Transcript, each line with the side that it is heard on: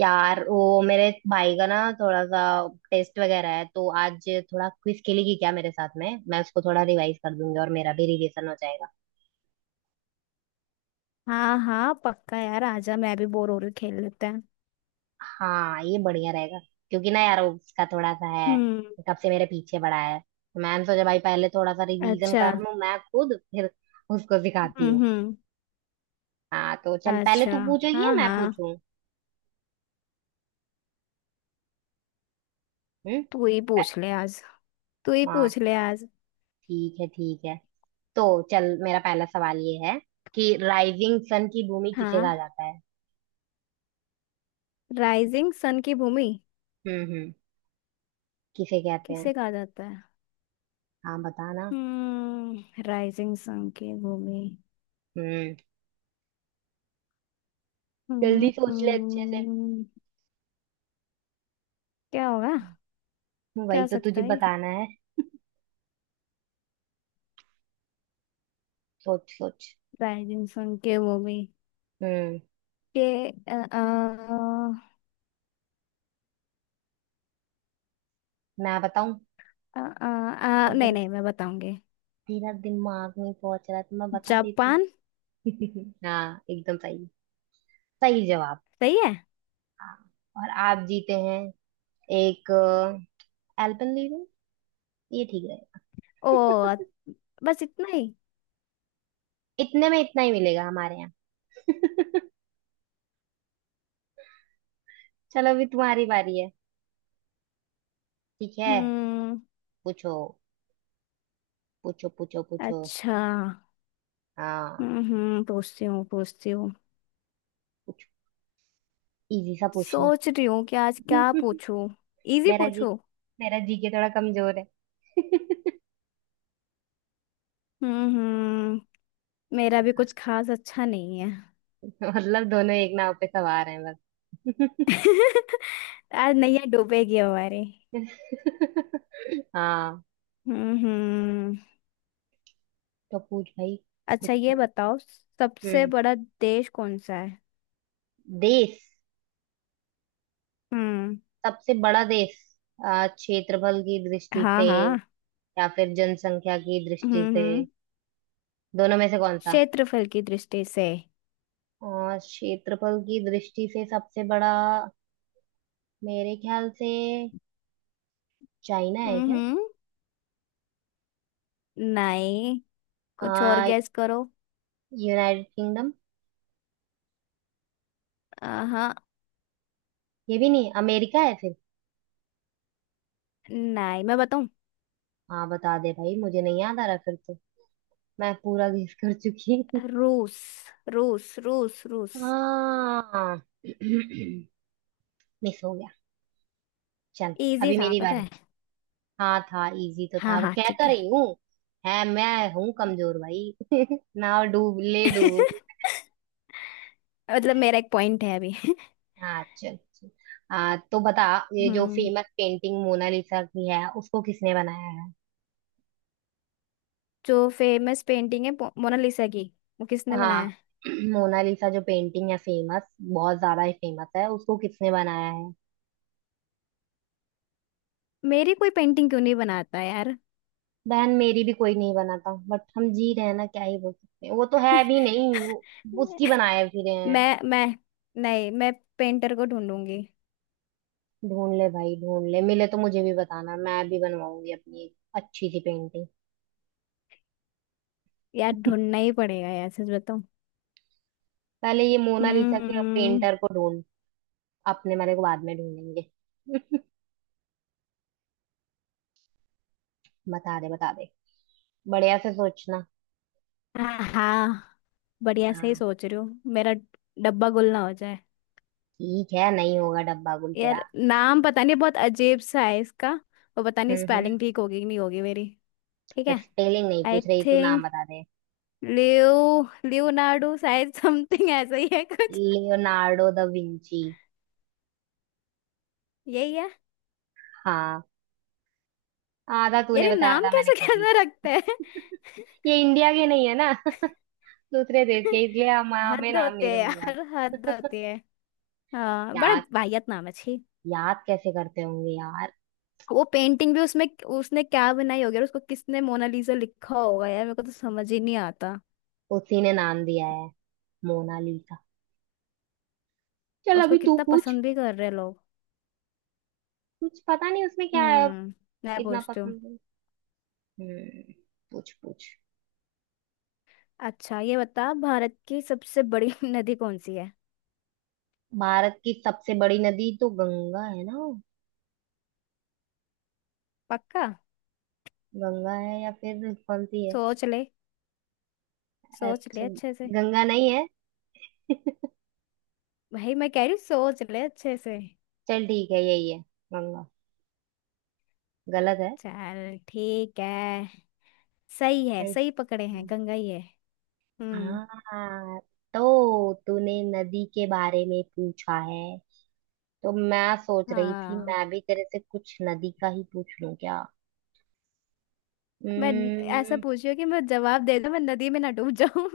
right: यार वो मेरे भाई का ना थोड़ा सा टेस्ट वगैरह है, तो आज थोड़ा क्विज खेलेगी क्या मेरे साथ में? मैं उसको थोड़ा रिवाइज कर दूंगी और मेरा भी रिवीजन हो जाएगा।
left: हाँ हाँ, पक्का यार आजा, मैं भी बोर हो रही हूँ, खेल लेते हैं।
right: हाँ, ये बढ़िया रहेगा। क्योंकि ना यार वो उसका थोड़ा सा है,
left: हम्म।
right: कब से मेरे पीछे पड़ा है, तो मैंने सोचा भाई पहले थोड़ा सा रिवीजन
left: अच्छा।
right: कर लूं मैं खुद, फिर उसको सिखाती हूँ।
left: हम्म।
right: हाँ तो चल, पहले तू
left: अच्छा।
right: पूछेगी या
left: हाँ
right: मैं
left: हाँ।
right: पूछूं? हम्म।
left: तू ही पूछ
right: प-
left: ले आज। तू ही पूछ
right: हाँ,
left: ले आज।
right: ठीक है ठीक है। तो चल, मेरा पहला सवाल ये है कि राइजिंग सन की भूमि किसे कहा
left: हाँ।
right: जाता है?
left: राइजिंग सन की भूमि
right: हम्म हम्म किसे कहते हैं?
left: किसे कहा जाता है?
right: हाँ बताना।
left: हम्म। राइजिंग सन की भूमि।
right: हम्म जल्दी
left: हम्म,
right: सोच ले अच्छे से।
left: हम्म। क्या होगा? क्या
right: वही
left: हो
right: तो
left: सकता
right: तुझे
left: है?
right: बताना है। सोच सोच।
left: राइजिंग सन की भूमि
right: हम्म।
left: के अ, अ,
right: मैं बताऊं?
left: नहीं
right: अगर
left: नहीं, मैं बताऊंगी।
right: तेरा दिमाग नहीं पहुंच रहा तो मैं बता देती।
left: जापान।
right: हाँ, एकदम सही। सही जवाब।
left: सही है।
right: हाँ, और आप जीते हैं एक एल्पेनलीबे। ये ठीक रहेगा?
left: ओ। बस इतना ही।
right: इतने में इतना ही मिलेगा हमारे यहाँ। चलो, अभी तुम्हारी बारी है। ठीक है,
left: हम्म।
right: पूछो पूछो पूछो।
left: अच्छा।
right: हाँ,
left: हम्म। पूछती हूँ पूछती हूँ।
right: कुछ इजी सा पूछना।
left: सोच रही हूँ कि आज क्या पूछूं। इजी
right: मेरा जी
left: पूछूं।
right: मेरा जी के थोड़ा कमजोर है।
left: हम्म। मेरा भी कुछ खास अच्छा नहीं है।
right: मतलब दोनों एक नाव पे सवार हैं, बस।
left: आज नैया डूबेगी हमारे।
right: हाँ
left: हम्म।
right: तो पूछ भाई,
left: अच्छा
right: कुछ
left: ये
right: पूछ।
left: बताओ, सबसे
right: हम्म।
left: बड़ा देश कौन सा है?
right: देश।
left: हम्म।
right: सबसे बड़ा देश क्षेत्रफल की दृष्टि
left: हाँ
right: से
left: हाँ।
right: या फिर जनसंख्या की दृष्टि से,
left: हम्म।
right: दोनों में से कौन सा?
left: क्षेत्रफल की दृष्टि से।
right: क्षेत्रफल की दृष्टि से सबसे बड़ा मेरे ख्याल से चाइना है क्या?
left: हम्म। नहीं। कुछ और
right: आ,
left: गैस करो।
right: United Kingdom?
left: हाँ।
right: ये भी नहीं, अमेरिका है?
left: नहीं, मैं बताऊं।
right: हाँ बता दे भाई, मुझे नहीं याद आ रहा फिर तो। मैं पूरा गेस कर चुकी हूँ।
left: रूस। रूस रूस रूस।
right: हाँ। मिस हो गया। चल,
left: इजी
right: अभी
left: था
right: मेरी
left: पता
right: बारी।
left: है।
right: हाँ, था इजी तो, था,
left: हाँ
right: वो
left: हाँ,
right: कह
left: ठीक
right: तो
left: है।
right: रही हूँ। है, मैं हूँ कमजोर भाई, ना और डूब ले डूब।
left: मतलब मेरा एक पॉइंट है अभी।
right: हाँ चल चल। हाँ तो बता, ये जो
left: हम्म।
right: फेमस पेंटिंग मोनालिसा की है उसको किसने बनाया है?
left: जो फेमस पेंटिंग है मोनालिसा की, वो किसने
right: हाँ।
left: बनाया है?
right: मोनालिसा जो पेंटिंग है फेमस, बहुत ज्यादा ही फेमस है, उसको किसने बनाया है?
left: मेरी कोई पेंटिंग क्यों नहीं बनाता यार।
right: बहन मेरी भी कोई नहीं बना था, बट हम जी रहे हैं ना, क्या ही बोल सकते हैं। वो तो है भी नहीं, उसकी बनाए फिरे हैं।
left: मैं नहीं, मैं पेंटर को ढूंढूंगी।
right: ढूंढ ले भाई ढूंढ ले, मिले तो मुझे भी बताना, मैं भी बनवाऊंगी अपनी एक अच्छी सी पेंटिंग।
left: यार ढूंढना ही पड़ेगा यार, सच बताऊं।
right: पहले ये मोनालिसा के
left: हम्म।
right: पेंटर को ढूंढ, अपने वाले को बाद में ढूंढेंगे। बता दे बता दे, बढ़िया से सोचना।
left: हाँ हाँ, बढ़िया से ही
right: हाँ
left: सोच रही हूँ, मेरा डब्बा गुल ना हो।
right: ठीक है, नहीं होगा डब्बा गुल तेरा।
left: यार नाम पता नहीं, बहुत अजीब सा है इसका। और पता नहीं
right: हम्म हम्म
left: स्पेलिंग ठीक होगी कि नहीं होगी मेरी। ठीक
right: तो
left: है।
right: स्पेलिंग नहीं
left: आई
right: पूछ रही, तू नाम
left: थिंक
right: बता दे।
left: लियोनार्डो, शायद समथिंग ऐसा ही है कुछ।
right: Leonardo da Vinci.
left: यही है।
right: हाँ, आधा
left: यार
right: तूने
left: ये
right: बताया
left: नाम
right: आधा मैंने
left: कैसे
right: कंप्लीट।
left: कैसे रखते हैं।
right: ये इंडिया के नहीं है ना। दूसरे देश के, इसलिए हम हमें
left: हद
right: नाम नहीं
left: होते है
right: था मनवाते।
left: यार, हद होती है। हाँ, बड़ा
right: यार,
left: वाहियत नाम है, छी।
right: याद कैसे करते होंगे यार।
left: वो पेंटिंग भी उसमें उसने क्या बनाई होगी, और उसको किसने मोनालिसा लिखा होगा, यार मेरे को तो समझ ही नहीं आता।
right: उसी ने नाम दिया है, मोनालिसा।
left: और
right: चल,
left: उसको
right: अभी तू
left: कितना
right: पूछ।
left: पसंद भी कर रहे हैं लोग।
right: कुछ पता नहीं उसमें क्या है,
left: हम्म। मैं
right: इतना
left: पूछती हूँ।
right: पसंद है। हम्म। पूछ पूछ।
left: अच्छा ये बता, भारत की सबसे बड़ी नदी कौन सी है?
right: भारत की सबसे बड़ी नदी तो गंगा है ना?
left: पक्का?
right: गंगा है या फिर कौन सी है?
left: सोच ले। सोच ले
right: अच्छा,
left: अच्छे से।
right: गंगा नहीं है।
left: भाई मैं कह रही हूँ, सोच ले अच्छे से।
right: चल ठीक है, यही है, गंगा। गलत है?
left: चल ठीक है। सही है,
right: नहीं।
left: सही पकड़े हैं, गंगा ही है। हम्म।
right: हाँ तो तूने नदी के बारे में पूछा है, तो मैं सोच रही थी
left: हाँ।
right: मैं भी तेरे से कुछ नदी का ही पूछ लूं क्या।
left: मैं ऐसा
right: हम्म।
left: पूछ रही हूँ कि मैं जवाब दे दूँ, मैं नदी में ना डूब जाऊं।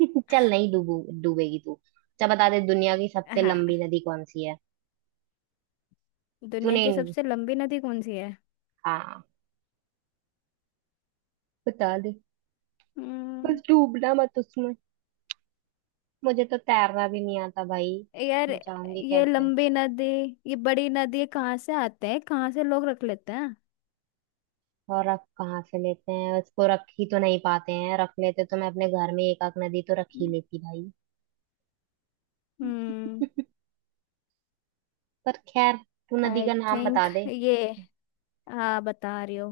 right: चल, नहीं डूबू। डूबेगी तू। अच्छा बता दे, दुनिया की सबसे
left: हाँ।
right: लंबी नदी कौन सी है?
left: दुनिया
right: तूने,
left: की सबसे लंबी नदी कौन सी है?
right: हाँ, बता दे। बस
left: हम्म।
right: डूबना मत उसमें, मुझे तो तैरना भी नहीं आता भाई,
left: यार
right: बचाऊंगी
left: ये
right: कैसे?
left: लंबी नदी, ये बड़ी नदी कहाँ से आते हैं, कहाँ से लोग रख लेते हैं।
right: और रख कहाँ से लेते हैं उसको, रख ही तो नहीं पाते हैं। रख लेते तो मैं अपने घर में एक आध नदी तो रख ही
left: हम्म।
right: लेती भाई। पर खैर, तू नदी
left: आई
right: का नाम
left: थिंक
right: बता दे।
left: ये। हाँ, बता रही हो।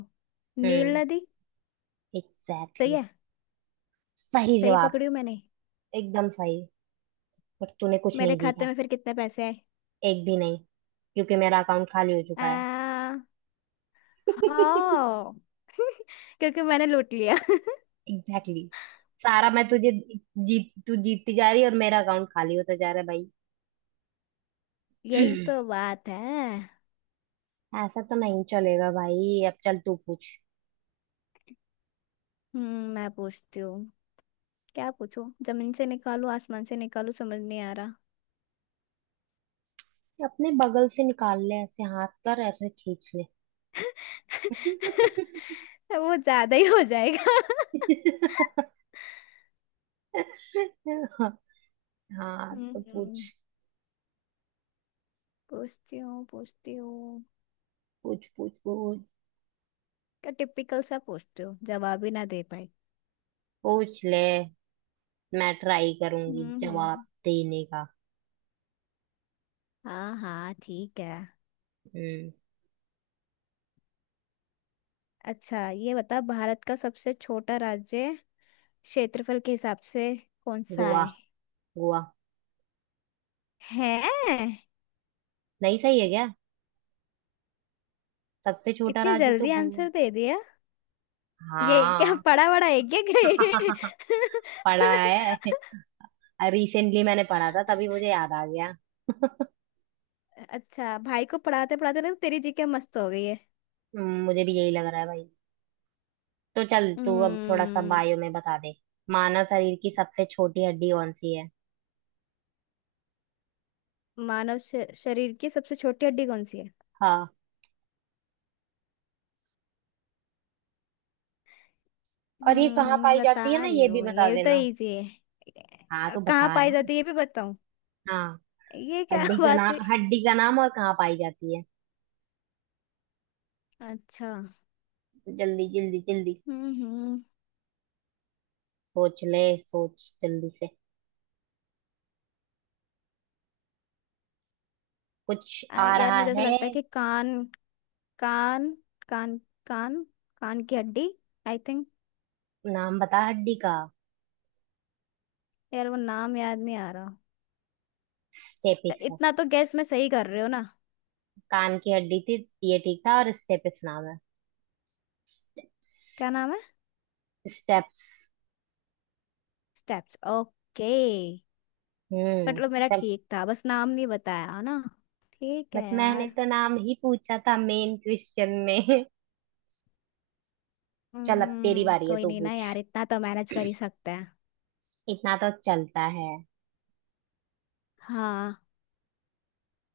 left: नील
right: हम्म।
left: नदी।
right: एग्जैक्टली
left: सही
right: exactly.
left: है।
right: सही
left: सही
right: जवाब।
left: पकड़ी हूँ मैंने।
right: एकदम सही। पर तूने कुछ
left: मेरे
right: नहीं
left: खाते
right: जीता।
left: में फिर कितने पैसे आए?
right: एक भी नहीं, क्योंकि मेरा अकाउंट खाली हो चुका है।
left: आ,
right: एग्जैक्टली
left: हाँ। क्योंकि मैंने लूट लिया।
right: exactly. सारा मैं तुझे, जीत तू जीतती जा रही है और मेरा अकाउंट खाली होता जा रहा है भाई।
left: यही तो बात है।
right: ऐसा तो नहीं चलेगा भाई, अब चल तू पूछ।
left: हम्म। मैं पूछती हूँ। क्या पूछूं, जमीन से निकालू आसमान से निकालू, समझ नहीं आ रहा।
right: अपने बगल से निकाल ले, ऐसे हाथ कर ऐसे खींच ले।
left: वो ज्यादा ही हो जाएगा।
right: हाँ तो
left: हम्म।
right: पूछ
left: पूछती हूँ पूछती हूँ।
right: पूछ पूछ।
left: का टिपिकल सा पूछते हो, जवाब ही ना दे पाए।
right: पूछ ले, मैं ट्राई करूंगी जवाब
left: हम्म।
right: देने का।
left: हाँ हाँ, ठीक है।
right: हम्म।
left: अच्छा ये बता, भारत का सबसे छोटा राज्य, क्षेत्रफल के हिसाब से कौन सा
right: गोवा।
left: है?
right: गोवा।
left: है?
right: नहीं सही है क्या? सबसे छोटा
left: इतनी
right: राज्य तो
left: जल्दी
right: गोवा।
left: आंसर दे दिया। ये क्या,
right: हाँ।
left: पढ़ा बड़ा है क्या कहीं?
right: पढ़ा है, रिसेंटली मैंने पढ़ा था तभी मुझे याद आ गया।
left: अच्छा, भाई को पढ़ाते पढ़ाते ना तेरी जीके मस्त हो गई है।
right: मुझे भी यही लग रहा है भाई। तो चल तू अब थोड़ा सा
left: हम्म।
right: बायो में बता दे, मानव शरीर की सबसे छोटी हड्डी कौन सी है?
left: मानव शरीर की सबसे छोटी हड्डी कौन सी है?
right: हाँ, और ये कहाँ पाई
left: बता
right: जाती है ना,
left: रही
right: ये भी
left: हूँ।
right: बता
left: ये भी तो
right: देना।
left: इजी
right: हाँ
left: है,
right: तो
left: कहाँ
right: बता
left: पाई
right: ना।
left: जाती है ये भी बताऊँ।
right: हाँ।
left: ये क्या
right: हड्डी का
left: बात हुई।
right: नाम, और कहाँ पाई जाती है।
left: अच्छा।
right: जल्दी जल्दी जल्दी।
left: हम्म।
right: सोच ले, सोच जल्दी से। कुछ आ
left: यार
right: रहा
left: मुझे ऐसा
right: है?
left: लगता है कि कान, कान, कान, कान, कान की हड्डी, आई थिंक।
right: नाम बता हड्डी का।
left: यार वो नाम याद नहीं आ रहा। तो
right: स्टेपिस है।
left: इतना तो गैस में सही कर रहे हो ना।
right: कान की हड्डी थी, ये ठीक था, और स्टेपिस नाम है।
left: क्या नाम है?
right: स्टेप्स।
left: Steps, okay.
right: हम्म।
left: मतलब मेरा
right: चल,
left: ठीक था, बस नाम नहीं बताया ना। ठीक
right: बट
left: है
right: मैंने
left: यार।
right: तो नाम ही पूछा था मेन क्वेश्चन में। चल, अब तेरी
left: हम्म।
right: बारी है,
left: कोई
right: तू
left: नहीं ना
right: पूछ।
left: यार, इतना तो मैनेज कर ही सकते हैं।
right: इतना तो चलता है।
left: हाँ।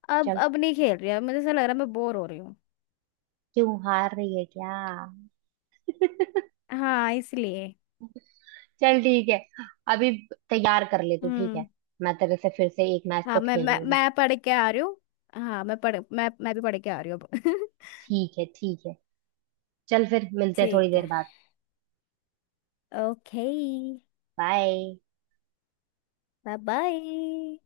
left: अब
right: चल,
left: अब नहीं खेल रही, अब मुझे ऐसा लग रहा है मैं बोर हो रही हूँ।
right: क्यों हार रही है क्या?
left: हाँ, इसलिए।
right: चल ठीक है, अभी तैयार कर ले तू, ठीक है?
left: हम्म।
right: मैं तेरे से फिर से एक मैच तो
left: हाँ, मैं मैं
right: खेलूंगी।
left: मैं पढ़ के आ रही हूँ। हाँ, मैं भी पढ़ के आ रही हूँ अब।
right: ठीक है ठीक है। चल फिर, मिलते हैं थोड़ी
left: ठीक
right: देर
left: है।
right: बाद।
left: ओके।
right: बाय।
left: Bye bye.